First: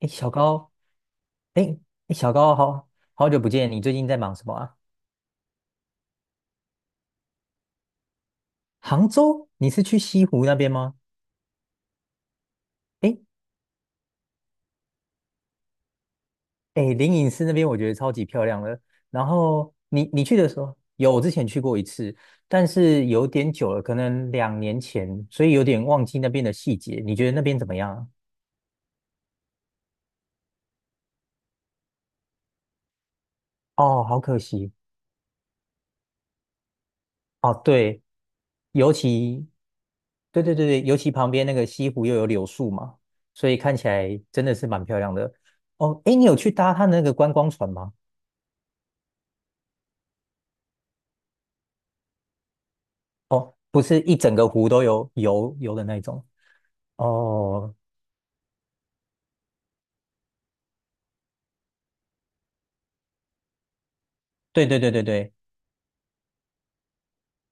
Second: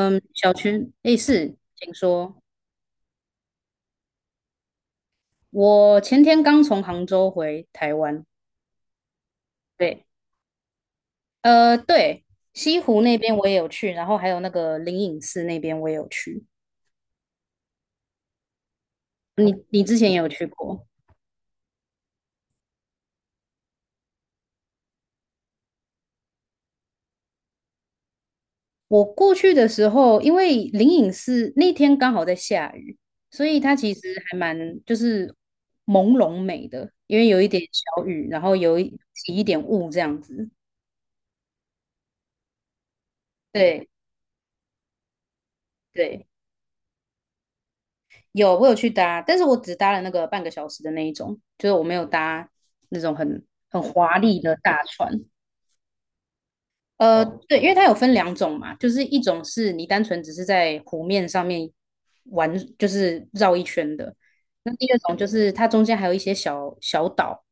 哎，小小高，群，诶，是，哎，请哎，小说。高，好久不见，你最近在忙什么啊？我前天刚从杭州回台湾，杭州，你是去对，西湖那边吗？呃，对，西湖那哎，边我也有去，然后还有那个灵隐寺那边我也有去。哎，灵隐寺那边我觉得超级漂亮了。然你后你之你前也你有去去的时候，过？有，我之前去过一次，但是有点久了，可能两年前，所以有点忘记那边的细节。你觉得那边怎么样啊？我过去的时候，因为灵隐寺那天刚好在下雨，所以它其实哦，好还可蛮惜。就是朦胧美的，因为有一哦，点对，小雨，然后有一尤起一其，点雾这样对子。对对对，尤其旁边那个西湖又有柳树嘛，所以看起对来真的是蛮漂亮的。哦，哎，你对。有去搭它那个观光船吗？有，我有去搭，但是我只搭了那个半个小时的那一种，就是我没有搭那种很不是一华整丽个的湖大都有船。游的那种。哦对，因哦，为它有分两种嘛，就是一种是你单纯只是在湖面上面玩，就是绕一圈的；对那对第对二对种就对，是它中间还有一些小小岛，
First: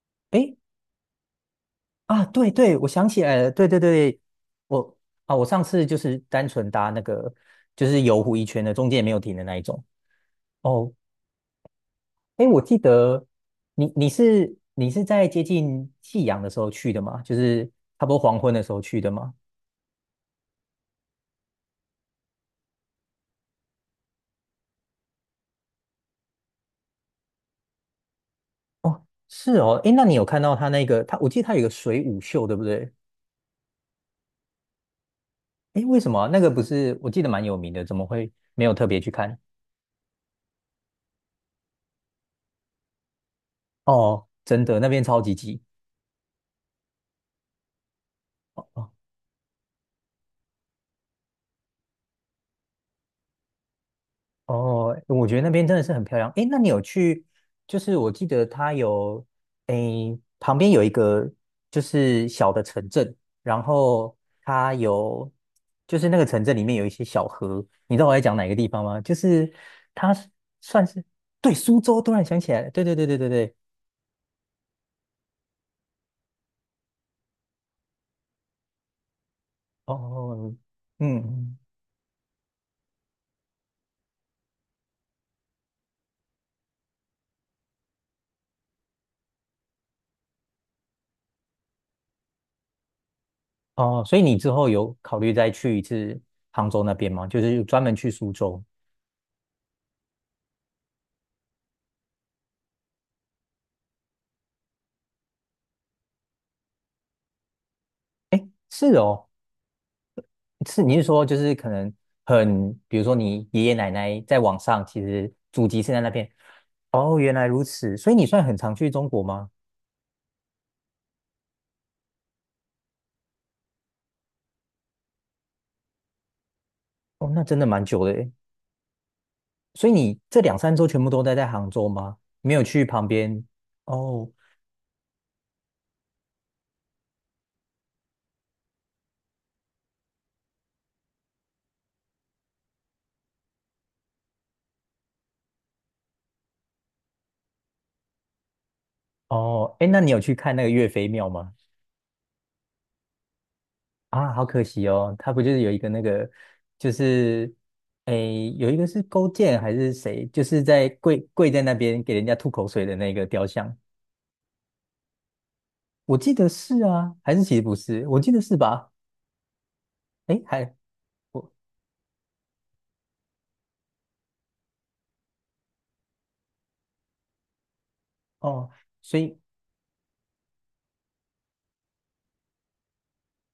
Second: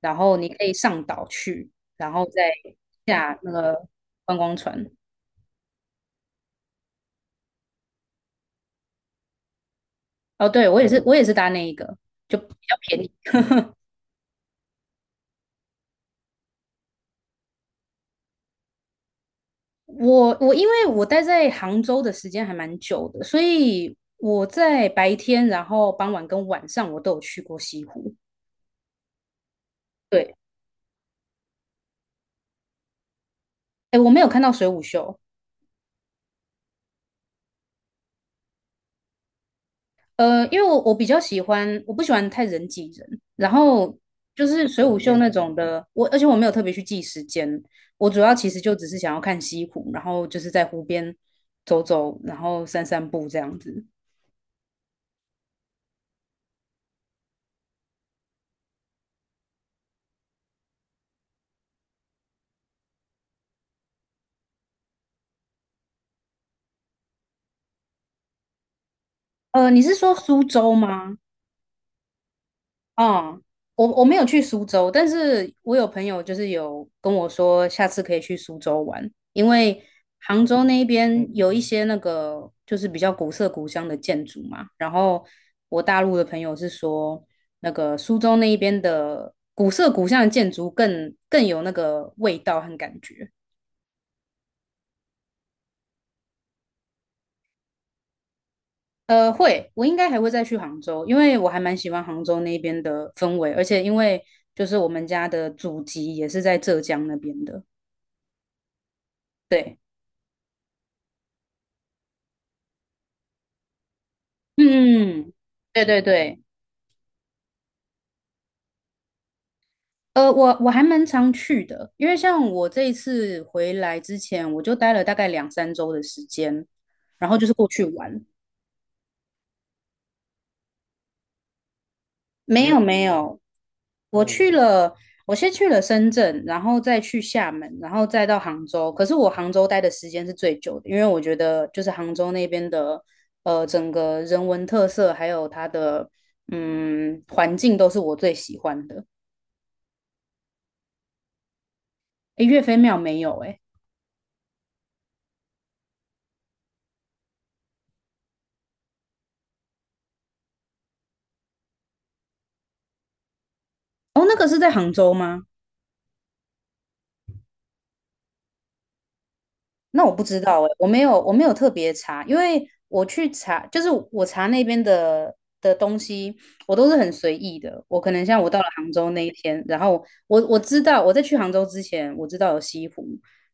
然后你诶，可以上岛去，然啊，后再对对，我想起来下了，那对对个对，观光船。我啊，我上次就是单纯搭那个就是游湖一圈的，中间也没有停的那一种。哦，对，我也哦，是，我也是搭那一个，就比哎，我较记便宜。得你是在接近夕阳的时候去的吗？就是差不多黄昏的时候去的吗？我因为我待在杭州的时间还蛮久的，所以我在白天、然后傍晚跟晚上我都有去过西湖。是哦，哎，那你有对，看到他那个他？我记得他有一个水舞秀，对不对？哎，我没有看到水舞秀，哎，为什么啊那个不是？我记得蛮有名的，怎么会没有特别去看？因为我比较喜欢，我不喜欢太人挤人，然后哦，就真是的，水那舞边秀超那级种挤。的，而且我没有特别去记时间，我主要其实就只是想要看西湖，然后就是在湖边走走，然后散散步这样子。哦，我觉得那边真的是很漂亮。诶，那你有去？就是我记得它有，诶，旁边有一个就是小的城镇，然后它有，就是那个城镇里面有一些小河。你知道我在讲哪个地方吗？就是你是它说是苏州算是吗？对苏州，突然想起来了，对对对对对嗯，对。我没有去苏州，但是我有朋友就是有跟我说，下次可以去苏州玩，因为杭哦，州那一边有嗯，一些那个就是比较古色古香的建筑嘛。然后我大陆的朋友是说，那个苏州那一边的古色古香的建筑更有那个味道和感觉。哦，所以你之后有考虑再去一次杭州那边吗？就是专门去苏州。会，我应该还会再去杭州，因为我还蛮喜欢杭州那边的氛围，而且因为就是我们家的祖籍也是在浙江那边的，是哦，对。是你是说就是可能很，比如说你爷爷奶奶在网上其嗯，实祖籍对是在对那边，对，哦，原来如此，所以你算很常去中国吗？我还蛮常去的，因为像我这一次回来之前，我就待了大概两三周的时间，然哦，后那就是真过的去蛮久的玩。诶，所以你这两三周全部都待在杭州吗？没有没有去没旁有，边？我哦去了，我先去了深圳，然后再去厦门，然后再到杭州。可是我杭州待的时间是最久的，因为我觉得就是杭州那边的，整个人文特色还有它的环境都是我最喜欢的。哦，哎，那你有去看那个岳飞庙吗？诶，岳飞庙没有诶。啊，好可惜哦，他不就是有一个那个，就是诶，有一个是勾践还是谁，就是在跪在那边给人家吐口水的那个雕像。哦，那个是在杭州吗？我记得是啊，还是其实不是？我记得是吧？那我不知诶，道哎，还我没我有特别查，因为我去查，就是我查那边的东西，我都是很随意的。我可能像我到了哦，杭州所那一以天，然后我知道我在去杭州之前，我知道有西湖，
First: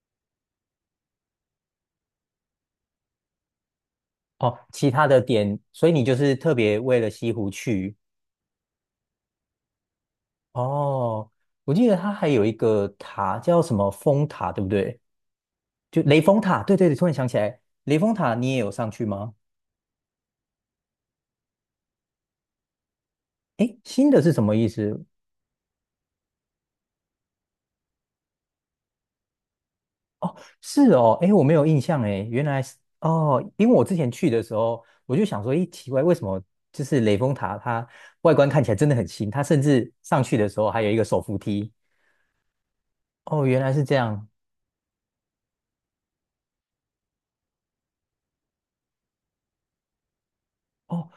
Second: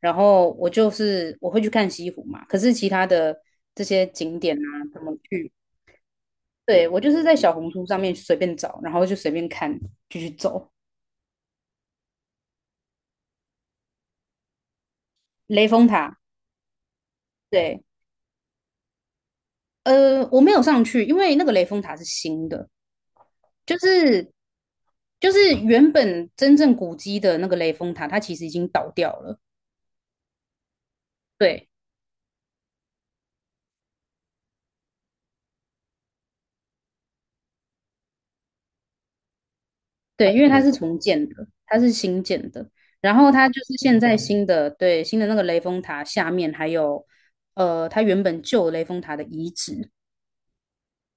然后我就是我会去看西湖嘛。可是其他的这些景点哦，啊，其怎他么的去？点，所以你就是特别对，我为了就是西在湖小红书去上面随便找，然后就随便看，就去走哦。我记得它还有一个塔叫什么风塔，对不对？雷峰就塔。雷峰塔，对对对，突然想起来，对，雷峰塔你也有上去吗？我没有上去，因为那个雷峰塔是新的。就诶，新的是是什么意思？就是原本真正古迹的那个雷峰塔，它其实已经倒掉了。哦，是哦，诶，我没有对印象诶，原来是哦，因为我之前去的时候，我就想说，咦，奇怪，为什么就是雷峰塔它外观看起来真的很新，它甚至上对，去因为的时它候是还有一重个手建扶的，梯。它是新建的。然后哦，它就原来是是这现在样。新的，对，新的那个雷峰塔下面还有它原本旧的雷峰塔的遗址。哦，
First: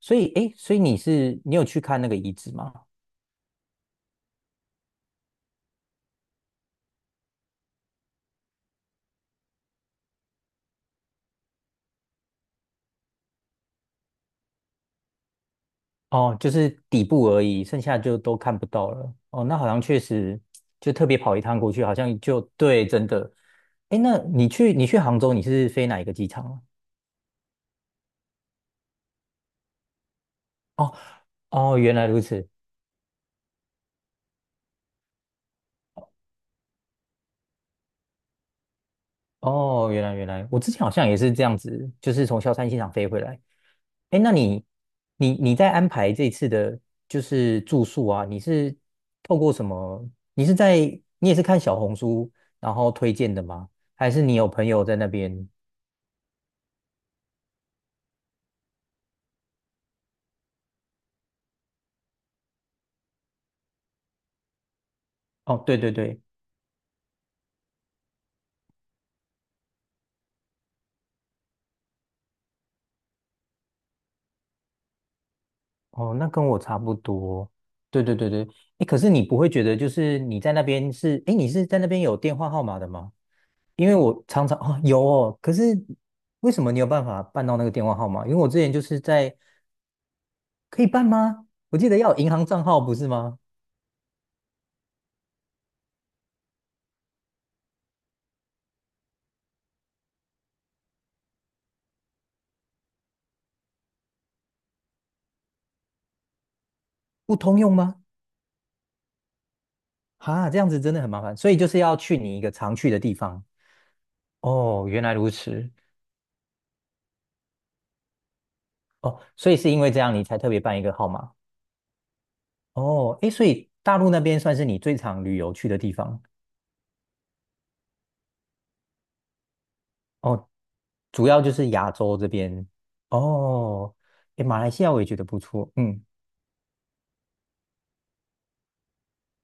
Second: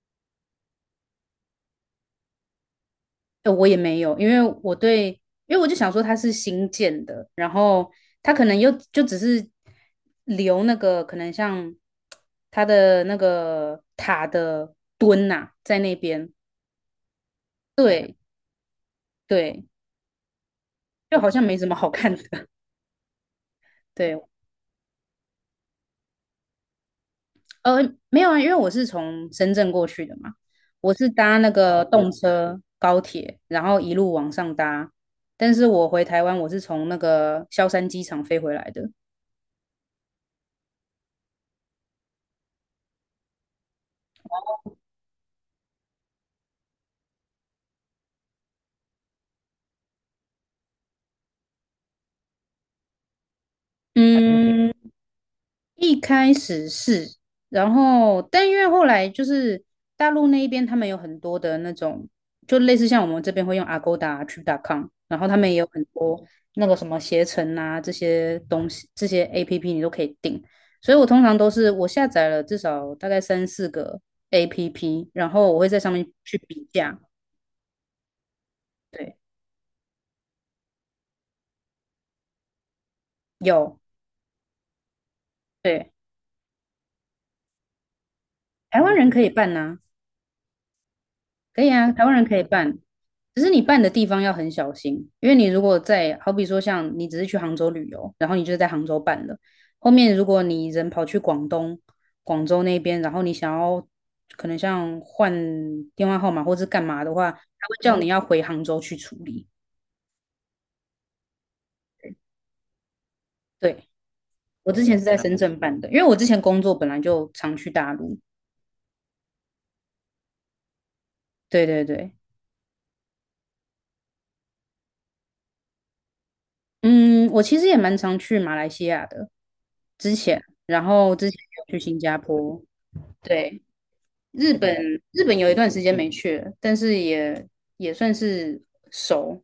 所以诶，所以你是你有去看那个遗址吗？我也没有，因为我就想说它是新建的，然后它可能又就只是留那个可能像它的那个塔的墩呐、在那边，哦，就是底部而已，剩下对就都看不到了。哦，那对，好像确实就特别就好跑一像没趟什过么去，好好看像的。就 对，真的。诶，那对，你去你去杭州，你是飞哪一个机场啊？呃，没有啊，因为我是从深圳过去的嘛，我哦是搭那哦，个原来动如此。车、高铁，然后一路往上搭。但是我回台湾，我是从那个萧山机场飞回来的。哦，原来，我之前好像也是这样子，就是从萧山机场飞回来。哎，那你你在安排这次的，就是住宿啊，你是透过什么？你是在你也是看小红书然后推荐的吗？还是你有朋嗯，友在那边？一开始是，然后但因为后来就是大陆那一边，他们有很多的那种，就类似像我们这边会用 Agoda、Trip.com，然后他们也哦，有对很对对，多那个什么携程啊这些东西，这些 APP 你都可以订。所以我通常都是我下载了至少大概三四个 APP，然后我会在上面哦，那去跟我比差不价。多。对对对对，哎，可是对，你不会觉得就是你在那边是，哎，你是在那边有电话号码的吗？有，因为我常常哦有哦，可是对，为什么你有办法办到那个电话号码？因为我之前台就湾是人可以在办呐、可以办吗？可以我记啊，得台要湾有人银可以行账办，号不是吗？只是你办的地方要很小心，因为你如果在，好比说像你只是去杭州旅游，然后你就在杭州办了，后面如果你人跑去广东、广州那边，然后你想要可能像换电话号码或是干嘛的话，他不通用会叫吗？你要回杭州去处理。哈，这样子真的很麻烦，所以就是要去你一个常去的地方。对，我之哦，前原是来在如深圳此。办的，因为我之前工作本来就常去大陆。哦，所以是因为这样你才特别办一个号码。对对对，哦，诶，所以大陆那边算是你最常旅游去的地方。嗯，我其实也蛮常去马来西亚的，之前，哦，然后主之前要就有是去亚新洲加这坡。边。对，哦，诶，日马来本西亚我也觉日得本不有一段错。时间嗯，没去了，但是也算是熟。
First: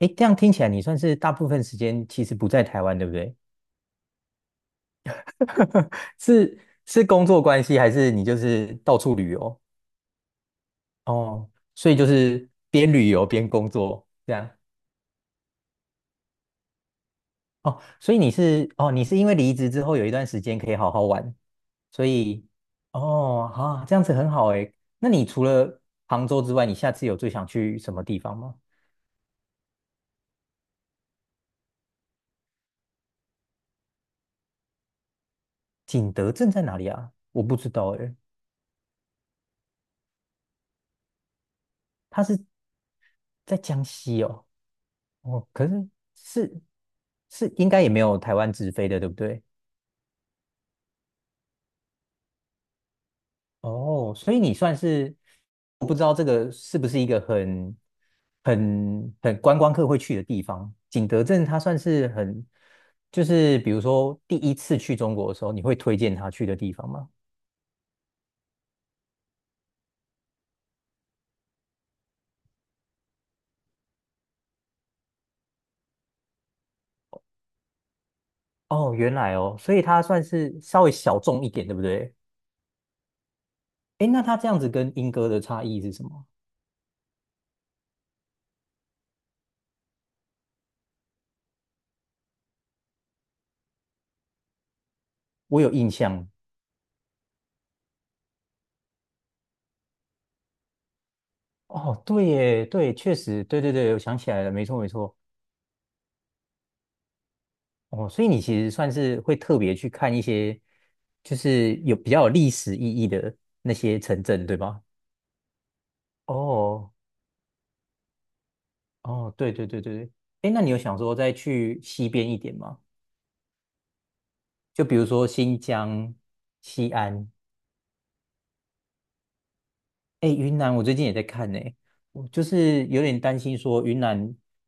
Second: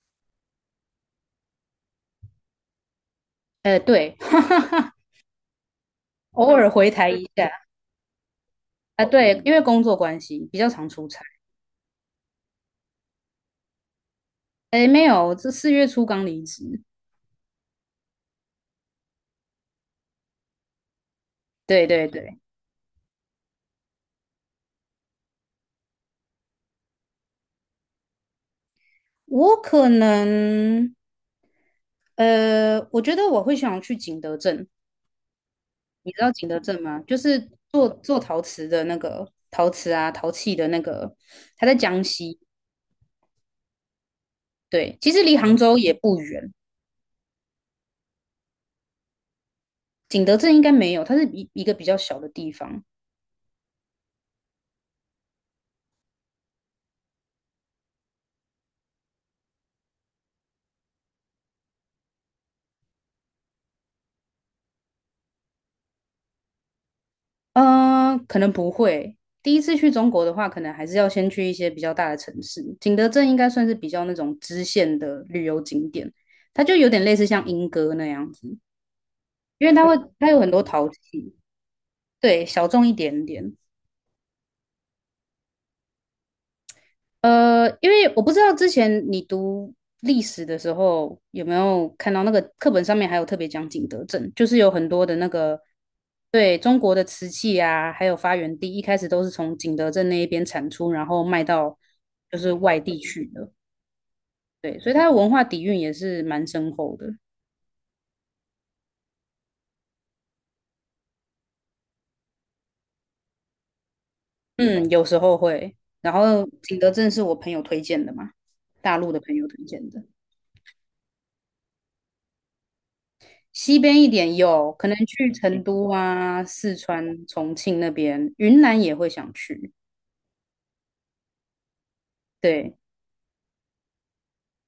哎，这样听起来你算是大部分时间其实不在台湾，对不对？对，偶是尔回是台一工作关下系，还是你就是到啊，处旅对，因为游？工作关系比较常出差。哦，所以就是边旅游边工作这样。哎，没有，这四月初刚离职。哦，所以你是哦，你是因为离职之后有一段时间可以好好玩，对所对对，以哦，好、啊，这样子很好哎。那你除了杭州之外，你下次有最想去什么地方吗？我可能，我觉得我会想去景德镇。你景知道德景镇德在哪镇里吗？啊？就我是不知做道哎，做陶瓷的那个陶瓷啊，陶器的那个，它在江它西。是在江西哦。对，其实离哦，杭可州是也不远，是是应该也没有台湾直飞的，对不对？景德镇应该没有，它是一个比较小的地方。哦，所以你算是我不知道这个是不是一个很观光客会去的地方。景德镇它算是很，就是比如说第一次去中国的时候，你会推荐他去的地方吗？可能不会。第一次去中国的话，可能还是要先去一些比较大的城市。景德镇应该算是比较那种支线的旅游景点，它就有点类似像莺歌那样子，哦，原来哦，因为所以它会它算它有很是多稍陶微小器，众一点，对不对？对，小众一点点。诶，那它这样子跟英哥的差异是什么？因为我不知道之前你读历史的时候有没有看到那个课本上面还有特别讲景德镇，就是有很多的那个我有印象。对中国的瓷器啊，还有发源地，一开始都是从景德镇那一边产出，然后卖到哦，对就是耶，外对，地确去实，的。对对对，我想起来了，没对，错没所以它的错。文化底蕴也是蛮深厚的。哦，所以你其实算是会特别去看一些，就是有比较有历史意义的那些城镇，对吗？嗯，有时候会。然后景德哦，镇是我朋友推荐的嘛，大陆的哦，朋友对推对对荐对的。对。哎，那你有想说再去西边一点吗？西边一点有，就可比能如说去新成都疆、啊、四西川、安。重庆那边，云南也会想去。哎，云南我最近也在看呢，我就对，是有点担心说云南，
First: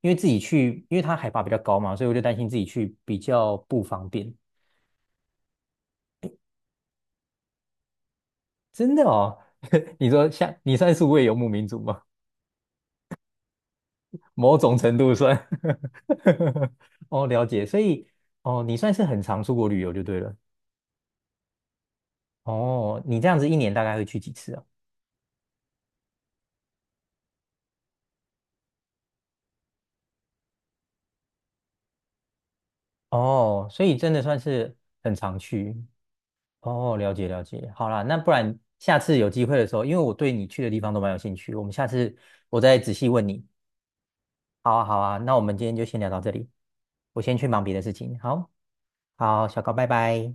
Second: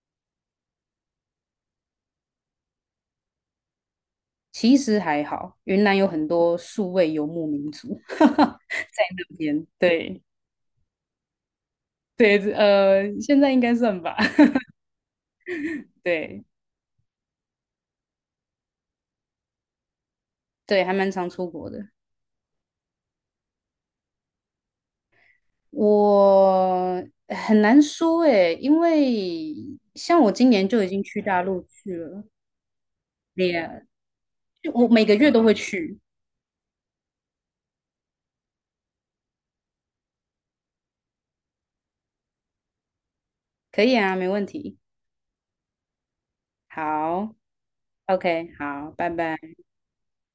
因为自己去，因为它海拔比较高嘛，所以我就担心自己去比较不方便。其实还好，云南有很多数位游牧民族，那真的哦，边 你对说像你算是数位游牧民族吗？对，现在应该算吧。某种程度算。对 哦，了解。所以，哦，你算是很常出国旅游就对了。对，还蛮常出国的。哦，你这样子一年大概会去几次啊？我很难说诶，因为像我今年就已经去大陆去了，哦，也所以真的算就是我每个很月常都会去。去，哦，了解了解。好啦，那不然下次有机会的时候，因为我对你去的地方都蛮有兴趣，我们下次我再仔细问你。可以啊，没问好题。啊，好啊，那我们今天就先聊到这里，我好先去忙别的事情。好，，OK，好，拜拜。好，小高，拜拜。